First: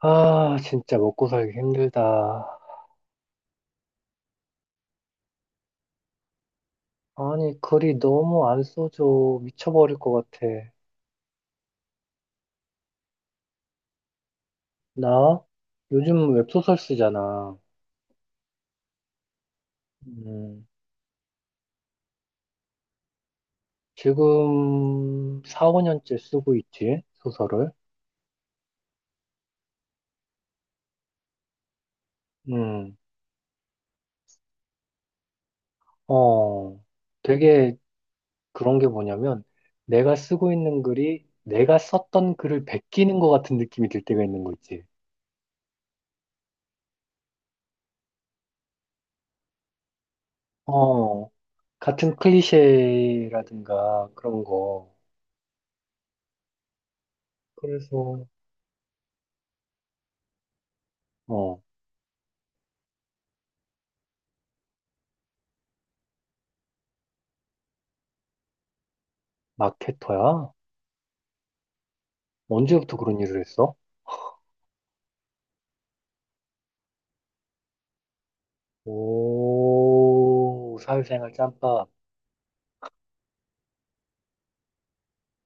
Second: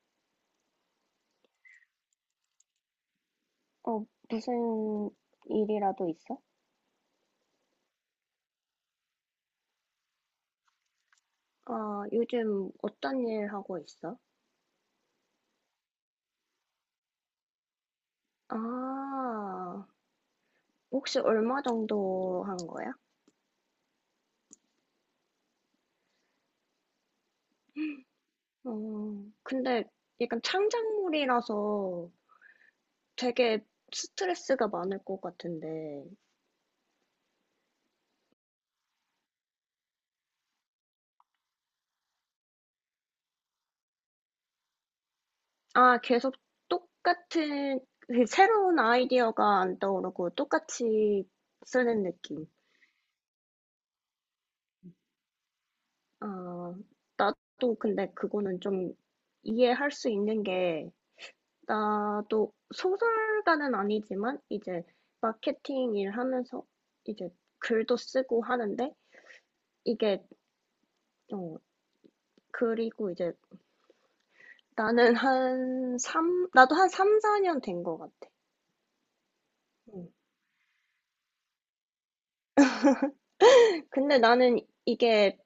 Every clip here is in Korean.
아, 진짜 먹고 살기 힘들다. 어, 무슨 일이라도 있어? 아니, 글이 너무 안 써져. 미쳐버릴 것 같아. 아, 요즘 어떤 일 하고 있어? 나? 요즘 웹소설 쓰잖아. 아, 음, 혹시 얼마 정도 한 거야? 지금 4, 5년째 쓰고 있지, 소설을. 어, 근데 약간 창작물이라서 음, 되게 스트레스가 많을 것 같은데. 어, 되게 그런 게 뭐냐면, 내가 쓰고 있는 글이 내가 썼던 글을 베끼는 것 같은 느낌이 들 때가 있는 거 있지. 아, 계속 똑같은, 그 새로운 아이디어가 안 떠오르고 똑같이 어, 쓰는 같은 느낌. 클리셰라든가 그런 거. 아, 나도 근데 그래서, 그거는 좀 이해할 수 있는 게, 어. 나도 소설가는 아니지만 이제 마케팅 일 하면서 이제 글도 쓰고 하는데, 이게 마케터야? 어 언제부터 그리고 그런 이제 일을 했어? 나는 한 3, 나도 한삼 4년 된 것 같아. 음. 오, 사회생활 짬밥. 근데 나는 이게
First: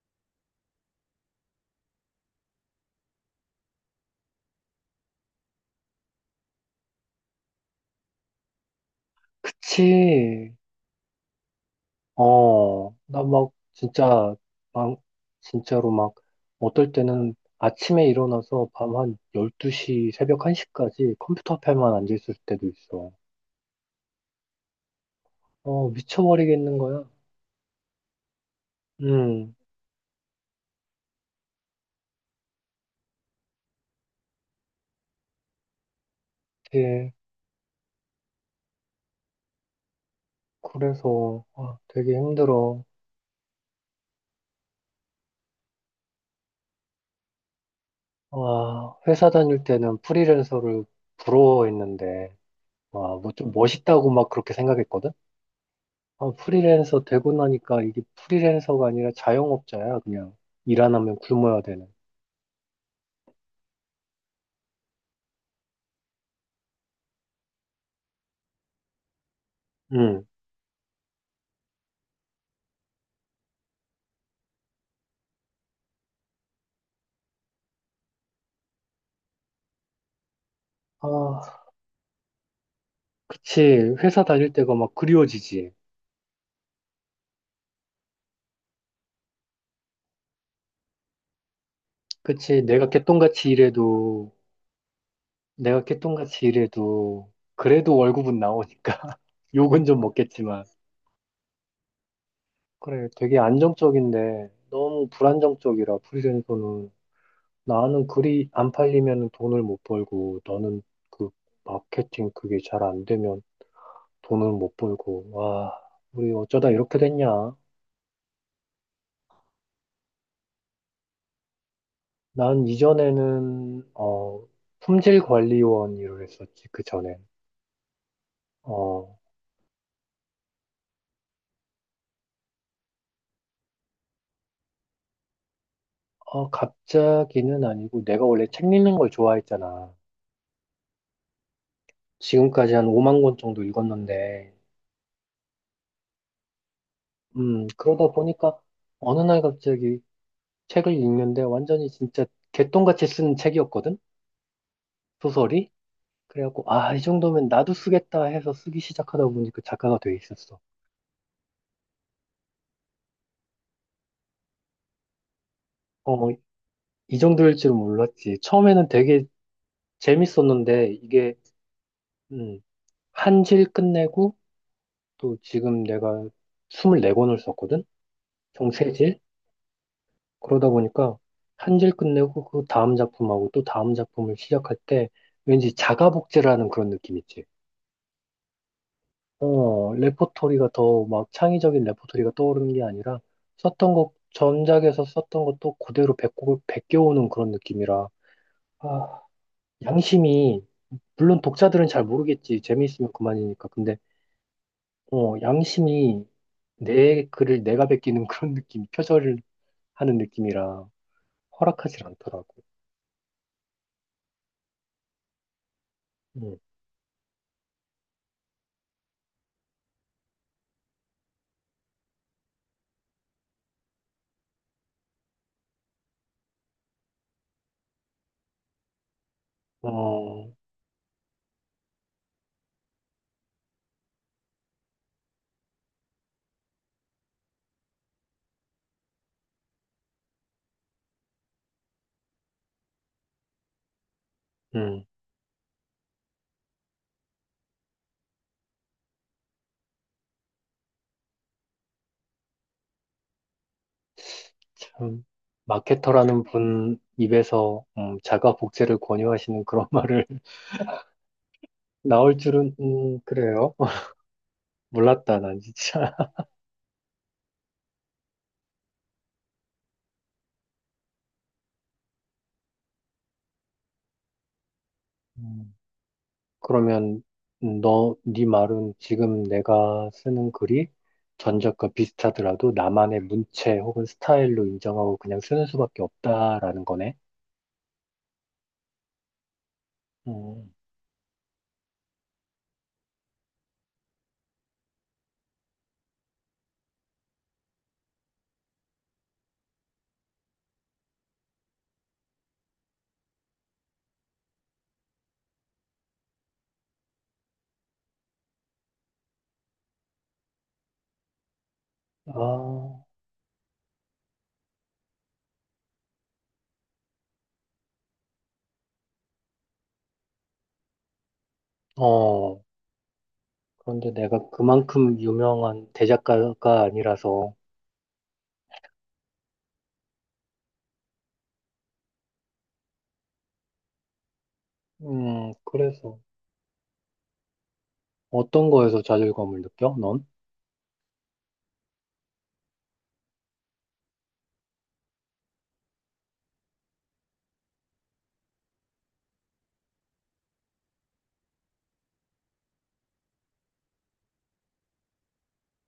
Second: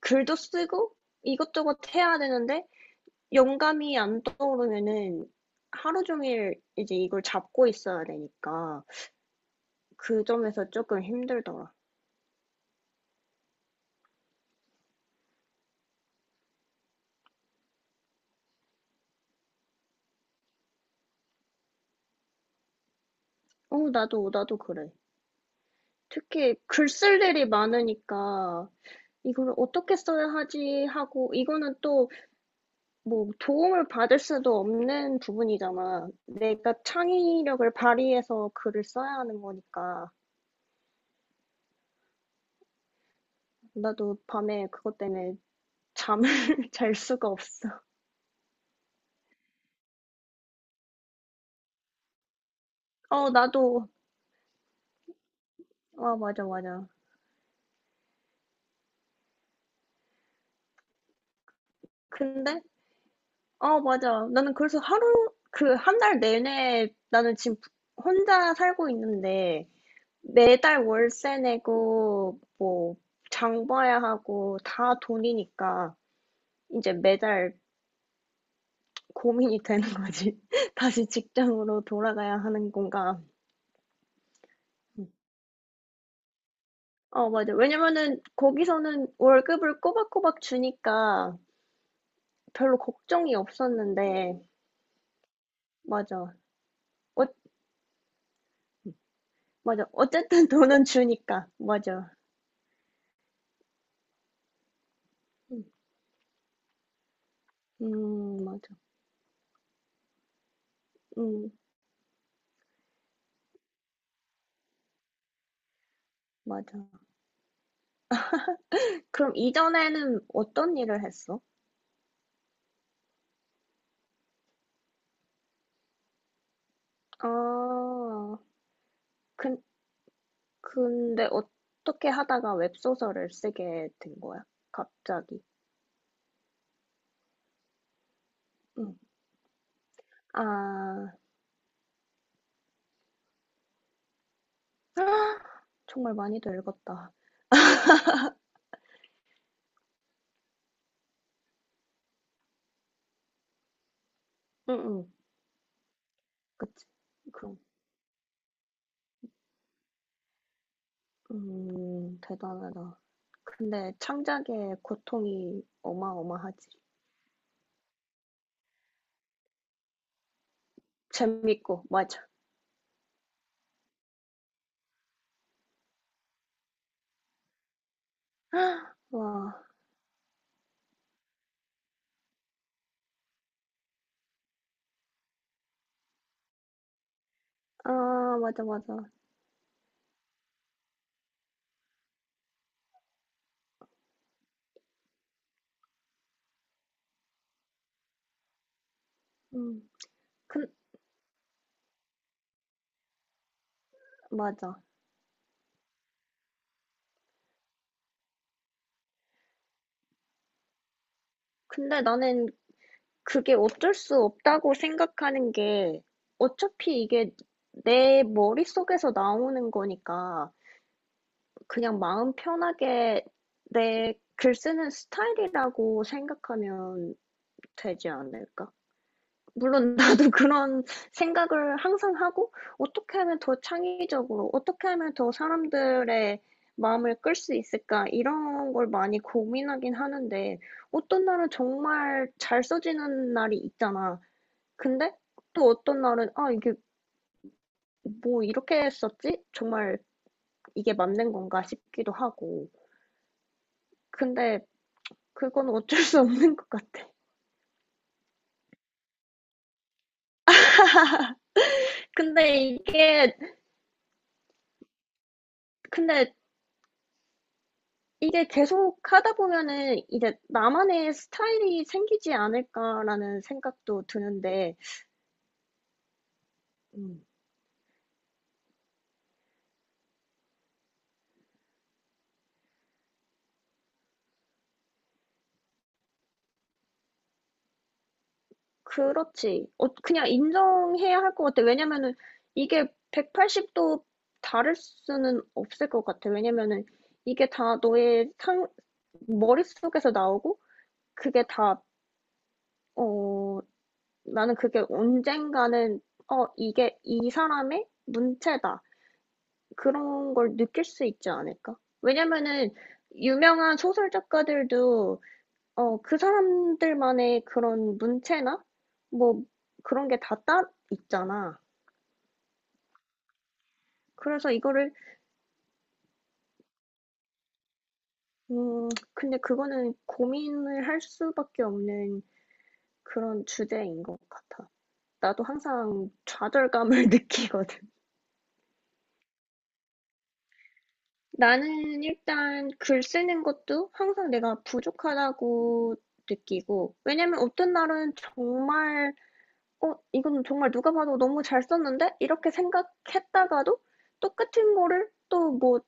글도 쓰고 이것저것 해야 되는데 영감이 안 떠오르면은 하루 종일 이제 이걸 잡고 있어야 되니까 그 그치. 점에서 조금 힘들더라. 어, 나 막, 진짜, 막, 진짜로 막, 어떨 때는 아침에 일어나서 밤 한 12시, 새벽 1시까지 컴퓨터 앞에만 앉아있을 때도 있어. 어, 나도, 나도 그래. 어, 특히 미쳐버리겠는 글 거야. 쓸 일이 많으니까 이거를 음, 어떻게 써야 하지 하고, 이거는 또 뭐 도움을 받을 수도 없는 부분이잖아. 내가 예. 창의력을 발휘해서 글을 써야 하는 거니까. 그래서, 아, 되게 힘들어. 나도 밤에 그것 때문에 잠을 잘 수가 없어. 아, 회사 다닐 때는 프리랜서를 부러워했는데, 와, 어, 뭐 좀 나도. 멋있다고 막 그렇게 생각했거든? 아, 아, 맞아, 맞아. 프리랜서 되고 나니까 이게 프리랜서가 아니라 자영업자야, 그냥. 일 안 하면 굶어야 되는. 근데, 어, 맞아. 나는 그래서 그 한 달 내내 나는 지금 혼자 살고 있는데 응. 매달 월세 내고 뭐 장 봐야 하고 다 돈이니까 이제 매달 고민이 되는 거지. 다시 아, 직장으로 돌아가야 하는 건가? 그치. 회사 다닐 때가 막 그리워지지. 어, 맞아. 왜냐면은 거기서는 월급을 꼬박꼬박 주니까 그치. 별로 내가 걱정이 개똥같이 일해도, 없었는데, 내가 맞아. 어, 개똥같이 일해도, 그래도 월급은 나오니까. 욕은 맞아. 좀 어쨌든 먹겠지만. 돈은 주니까. 맞아. 그래, 되게 안정적인데, 너무 음, 불안정적이라, 프리랜서는. 나는 글이 맞아. 안 팔리면 돈을 못 벌고, 너는 그 음, 마케팅 그게 잘 안 되면 돈을 못 벌고, 와, 우리 어쩌다 이렇게 맞아. 됐냐? 그럼 이전에는 어떤 일을 했어? 난 이전에는, 품질관리원 일을 했었지, 그 전엔. 아, 어, 그, 근데 어떻게 하다가 웹소설을 쓰게 된 거야? 갑자기. 어, 갑자기는 아니고, 내가 원래 책 응. 읽는 걸 좋아했잖아. 아, 지금까지 한 5만 권 정도 읽었는데, 정말 많이도 읽었다. 그러다 보니까 어느 날 갑자기 책을 읽는데 완전히 진짜 개똥같이 쓴 책이었거든? 응, 응. 소설이? 그래갖고, 그치. 아, 이 정도면 그럼. 나도 쓰겠다 해서 쓰기 시작하다 보니까 작가가 돼 있었어. 대단하다. 근데 창작의 고통이 어, 어마어마하지. 이 정도일 줄은 몰랐지. 처음에는 되게 재밌었는데, 이게, 재밌고, 맞아. 음, 한질 끝내고, 또 지금 내가 24권을 썼거든? 총 세질 와, 그러다 보니까, 한 질 끝내고, 그 다음 작품하고 또 다음 작품을 시작할 때, 왠지 자가복제라는 그런 느낌 있지. 아, 맞아, 맞아. 어, 레포토리가 더 막 창의적인 레포토리가 떠오르는 게 아니라 썼던 곡, 전작에서 썼던 것도 그대로 배꼽을 베껴오는 그런 느낌이라, 아, 음, 양심이, 근, 물론 독자들은 잘 모르겠지. 재미있으면 그만이니까. 근데, 맞아. 어, 양심이 내 글을 내가 베끼는 그런 느낌, 표절을 하는 느낌이라 근데 허락하지 않더라고. 나는 그게 어쩔 수 없다고 생각하는 게, 음, 어차피 이게 내 머릿속에서 나오는 거니까 그냥 마음 편하게 내 글 쓰는 스타일이라고 생각하면 되지 않을까? 물론 나도 어, 그런 생각을 항상 하고, 어떻게 하면 더 창의적으로, 어떻게 하면 더 사람들의 마음을 끌 수 있을까? 이런 걸 많이 고민하긴 하는데, 어떤 날은 정말 잘 써지는 날이 있잖아. 음, 근데 또 어떤 날은, 아, 이게 뭐 이렇게 썼지? 정말 이게 맞는 건가 싶기도 하고. 근데 참. 그건 어쩔 수 마케터라는 없는 것 분 같아. 입에서 자가 복제를 권유하시는 그런 말을 나올 근데 줄은, 이게, 그래요. 몰랐다, 난 진짜. 근데 이게 계속 하다 보면은 이제 나만의 스타일이 생기지 않을까라는 생각도 드는데, 음, 그러면, 음, 네 말은 지금 내가 쓰는 글이 전작과 비슷하더라도 나만의 문체 혹은 스타일로 인정하고 그냥 쓰는 수밖에 없다라는 거네. 그렇지. 어, 그냥 음, 인정해야 할 것 같아. 왜냐면은 이게 180도 다를 수는 없을 것 같아. 왜냐면은 이게 다 머릿속에서 나오고, 그게 다, 어, 나는 그게 언젠가는, 어, 이게 이 사람의 문체다. 그런 걸 느낄 수 있지 않을까? 왜냐면은 아, 유명한 소설 작가들도 어, 그 사람들만의 그런 문체나 뭐 그런 게 다 따 있잖아. 어. 그런데 내가 그래서 이거를 그만큼 유명한 대작가가 아니라서, 음, 근데 그거는 고민을 할 수밖에 없는 그런 주제인 것 같아. 나도 항상 그래서 좌절감을 느끼거든. 어떤 거에서 좌절감을 느껴, 넌? 나는 일단 글 쓰는 것도 항상 내가 부족하다고 느끼고, 왜냐면 어떤 날은 정말 어, 이건 정말 누가 봐도 너무 잘 썼는데? 이렇게 생각했다가도 똑같은 거를 또 뭐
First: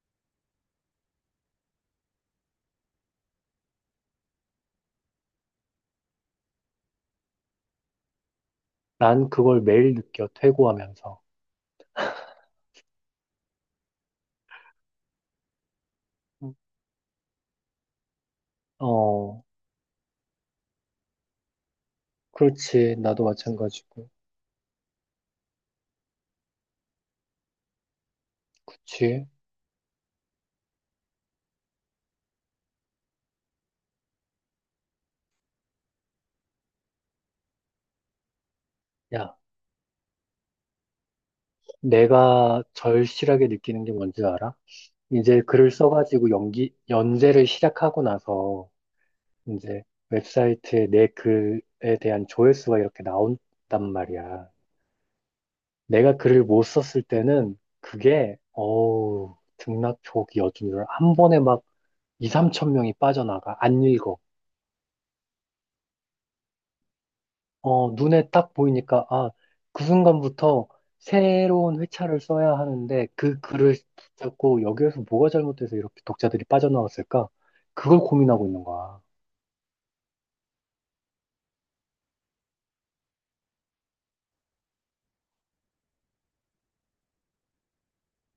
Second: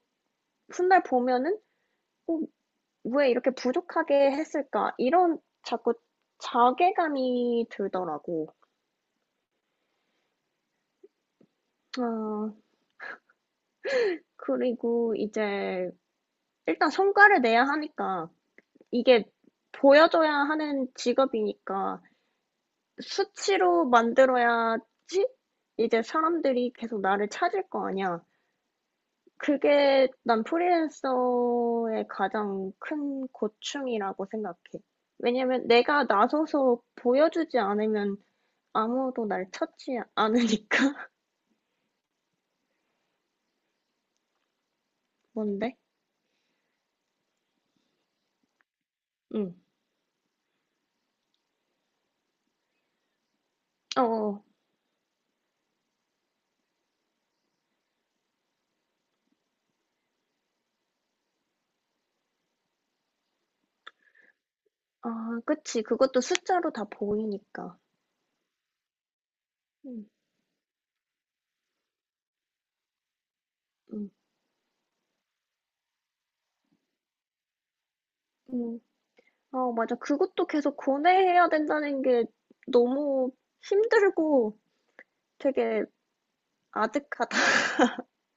훗날 보면은 어, 왜 이렇게 부족하게 했을까? 이런 자꾸 자괴감이 들더라고. 난 그걸 매일 느껴, 퇴고하면서. 아, 그리고 이제 일단 성과를 내야 하니까 이게 어, 보여줘야 하는 직업이니까 그렇지. 나도 수치로 마찬가지고. 만들어야지 이제 사람들이 계속 나를 찾을 거 아니야. 그치. 그게 난 프리랜서의 가장 큰 고충이라고 생각해. 왜냐면 내가 나서서 보여주지 않으면 아무도 야, 날 찾지 않으니까. 내가 절실하게 느끼는 게 뭔지 알아? 이제 글을 뭔데? 써가지고 연재를 시작하고 나서 응. 이제 웹사이트에 내 글에 대한 조회수가 이렇게 나온단 어, 어. 말이야. 내가 글을 못 썼을 때는 그게, 어우, 등락촉이어준한 번에 막 2, 3천 명이 빠져나가. 안 읽어. 아, 그치. 그것도 숫자로 다 보이니까. 어, 눈에 딱 보이니까, 아, 그 응, 순간부터 새로운 회차를 써야 하는데, 그 글을 응, 붙잡고 여기에서 뭐가 잘못돼서 이렇게 독자들이 빠져나왔을까? 그걸 고민하고 있는 응. 거야. 아, 맞아. 그것도 계속 고뇌해야 된다는 게 너무 힘들고 되게 아득하다.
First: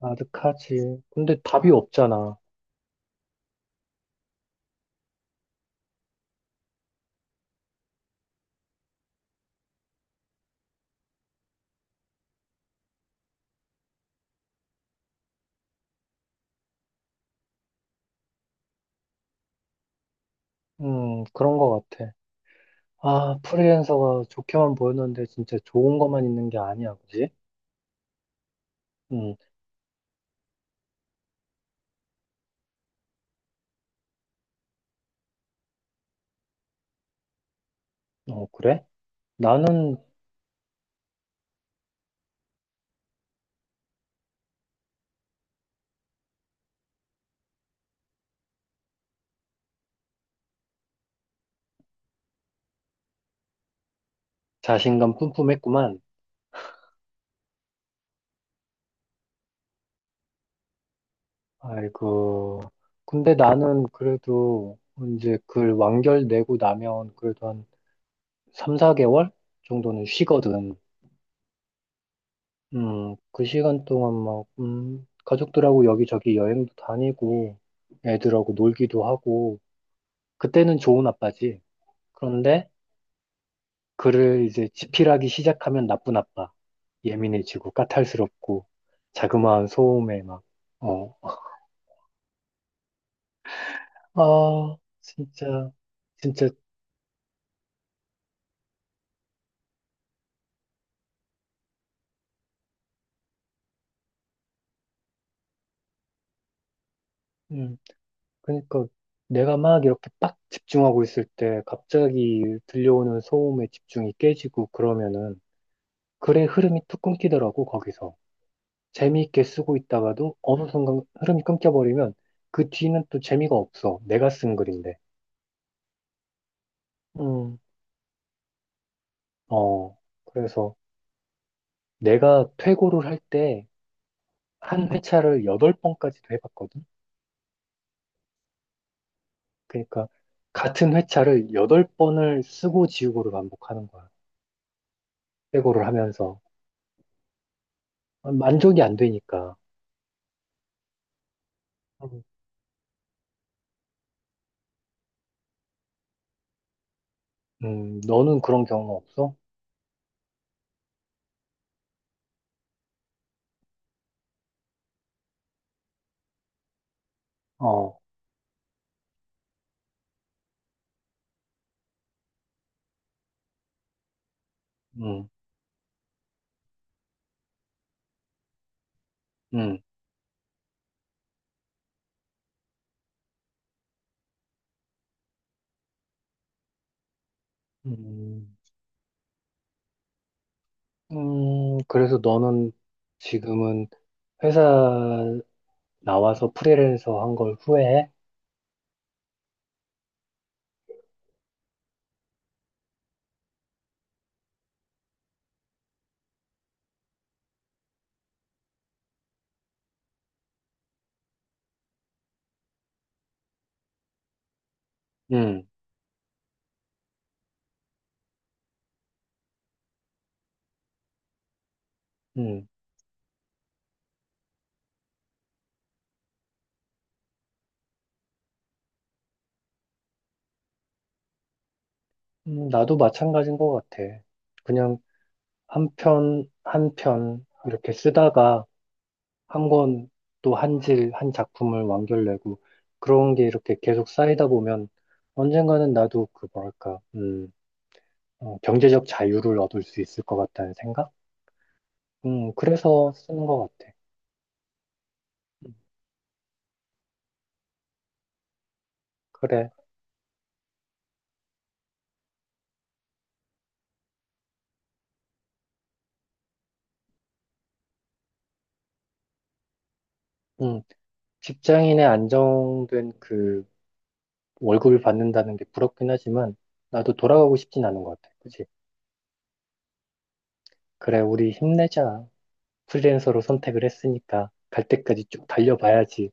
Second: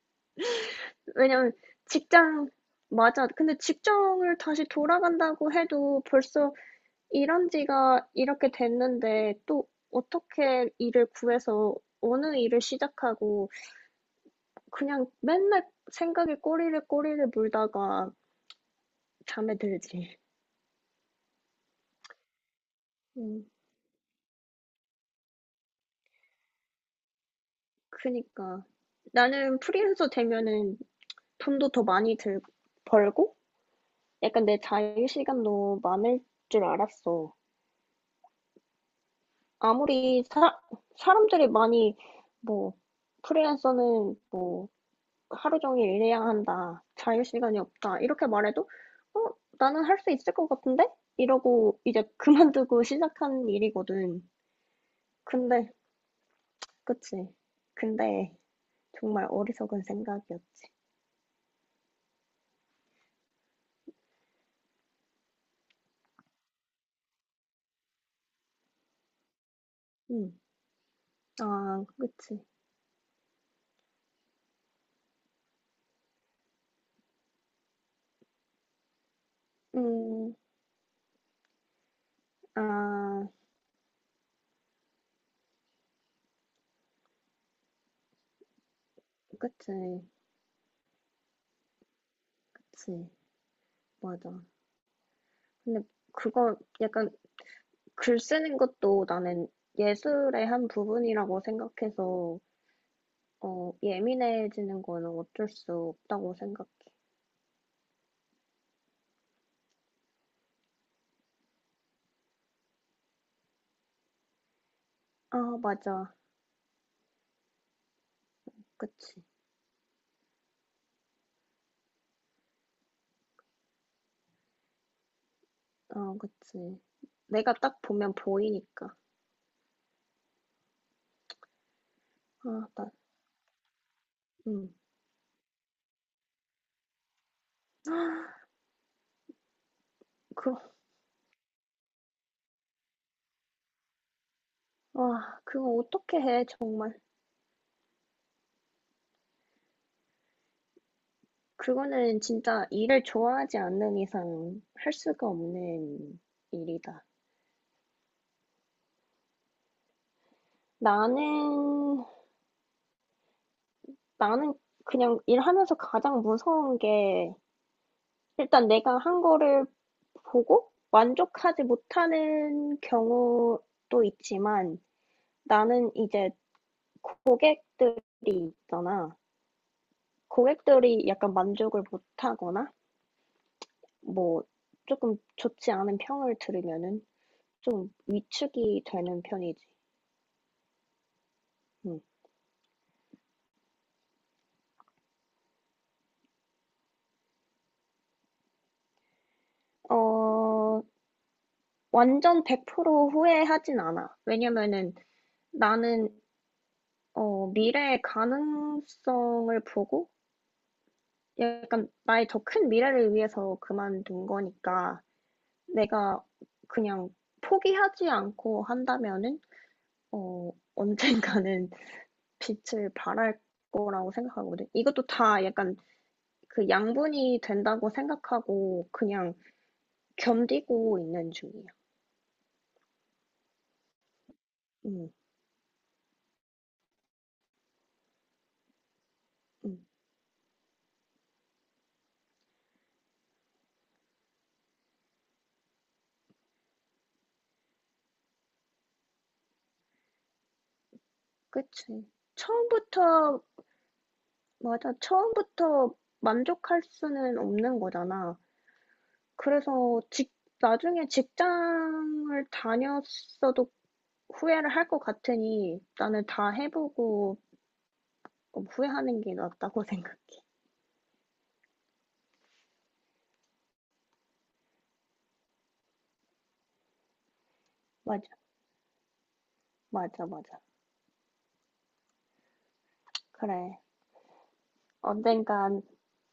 아득하지. 근데 왜냐면 답이 없잖아. 직장 맞아. 근데 직장을 다시 돌아간다고 해도 벌써 일한 지가 이렇게 됐는데 또 어떻게 일을 구해서 어느 일을 시작하고, 그냥 맨날 생각에 꼬리를 꼬리를 물다가 잠에 들지. 그런 거 같아. 아, 음, 프리랜서가 좋게만 보였는데 진짜 좋은 것만 있는 게 아니야, 그지? 그니까 음, 나는 프리랜서 되면은 돈도 더 많이 들, 벌고 약간 내 자유 시간도 많을 줄 알았어. 어, 그래? 나는 아무리 사람들이 많이 뭐 프리랜서는 뭐 하루 종일 일해야 한다, 자유 시간이 없다 이렇게 말해도 어 나는 할 수 있을 것 같은데 이러고 이제 그만두고 시작한 일이거든. 자신감 근데 뿜뿜했구만. 그치. 근데 정말 어리석은 생각이었지. 아이고. 근데 나는 그래도 이제 그 완결 내고 나면 그래도 한 3, 4개월 정도는 음, 쉬거든. 아 그치. 그 시간 동안 막, 가족들하고 여기저기 여행도 다니고, 애들하고 놀기도 하고, 음, 그때는 좋은 아빠지. 그런데 아 그를 이제 집필하기 시작하면 나쁜 아빠. 예민해지고, 까탈스럽고, 자그마한 그치, 소음에 막, 어, 그치 맞아. 아, 진짜, 근데 진짜, 그거 약간 글 쓰는 것도 나는 예술의 한 부분이라고 생각해서 어, 예민해지는 거는 어쩔 수 없다고 생각해. 음, 그러니까 내가 막 이렇게 빡 집중하고 있을 때 갑자기 들려오는 소음에 집중이 깨지고 아, 그러면은 맞아. 글의 흐름이 툭 끊기더라고 거기서. 그치. 재미있게 쓰고 있다가도 어느 순간 흐름이 끊겨버리면 그 뒤는 또 재미가 없어, 내가 쓴 글인데. 아, 그치. 내가 음, 딱 보면 보이니까. 어, 그래서 내가 아, 나, 퇴고를 할 때 음. 한 회차를 여덟 번까지도 해봤거든. 그러니까 그, 같은 회차를 여덟 번을 쓰고 지우고를 반복하는 거야. 와 그거 퇴고를 어떻게 하면서 해, 정말. 만족이 안 되니까. 그거는 진짜 일을 좋아하지 않는 이상 할 수가 없는 일이다. 너는 그런 경우 없어? 나는, 나는 그냥 일하면서 가장 무서운 게, 어, 일단 내가 한 거를 보고 만족하지 못하는 경우도 있지만 음, 나는 이제 고객들이 있잖아. 음, 고객들이 약간 만족을 못하거나 뭐 조금 좋지 않은 평을 들으면은 좀 음, 위축이 되는 편이지. 응. 그래서 너는 지금은 회사 나와서 프리랜서 한 걸 후회해? 어, 완전 100% 후회하진 않아. 왜냐면은 나는 어, 미래의 가능성을 보고 약간 나의 더 큰 미래를 위해서 그만둔 거니까 음, 내가 그냥 포기하지 않고 한다면은 어, 언젠가는 음, 빛을 발할 거라고 생각하거든. 이것도 다 약간 그 양분이 된다고 생각하고 그냥 견디고 있는 중이야. 나도 마찬가지인 것 같아. 그냥 응, 한 편, 한 편, 이렇게 쓰다가 한 응, 권 또 한 질, 한 작품을 완결내고 그런 게 이렇게 계속 쌓이다 보면 언젠가는 나도 그 뭐랄까, 경제적 자유를 얻을 수 있을 것 같다는 생각? 그치. 그래서 처음부터, 쓰는 것 같아. 맞아. 음, 처음부터 만족할 수는 없는 거잖아. 그래. 그래서 나중에 직장을 다녔어도 후회를 할 것 같으니 나는 다 해보고 조금 후회하는 게 낫다고 생각해. 음, 직장인의 안정된 그 월급을 받는다는 게 부럽긴 하지만 나도 돌아가고 싶진 않은 것 맞아, 같아. 그치? 맞아, 맞아. 그래, 우리 힘내자. 프리랜서로 그래. 선택을 했으니까 갈 때까지 쭉 언젠간 달려봐야지.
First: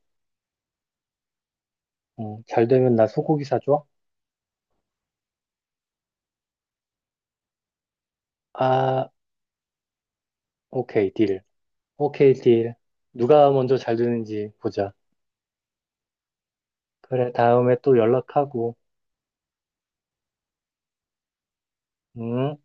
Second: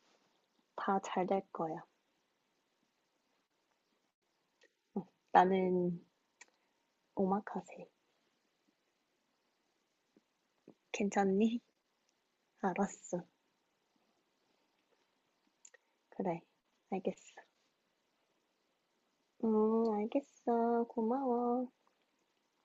다 잘 될 거야. 잘 되면 나 소고기 사줘? 나는 오마카세. 아, 오케이, 딜. 괜찮니? 오케이, 딜. 알았어. 누가 먼저 잘 되는지 보자. 그래. 알겠어. 그래, 다음에 또 연락하고. 알겠어. 고마워. 응?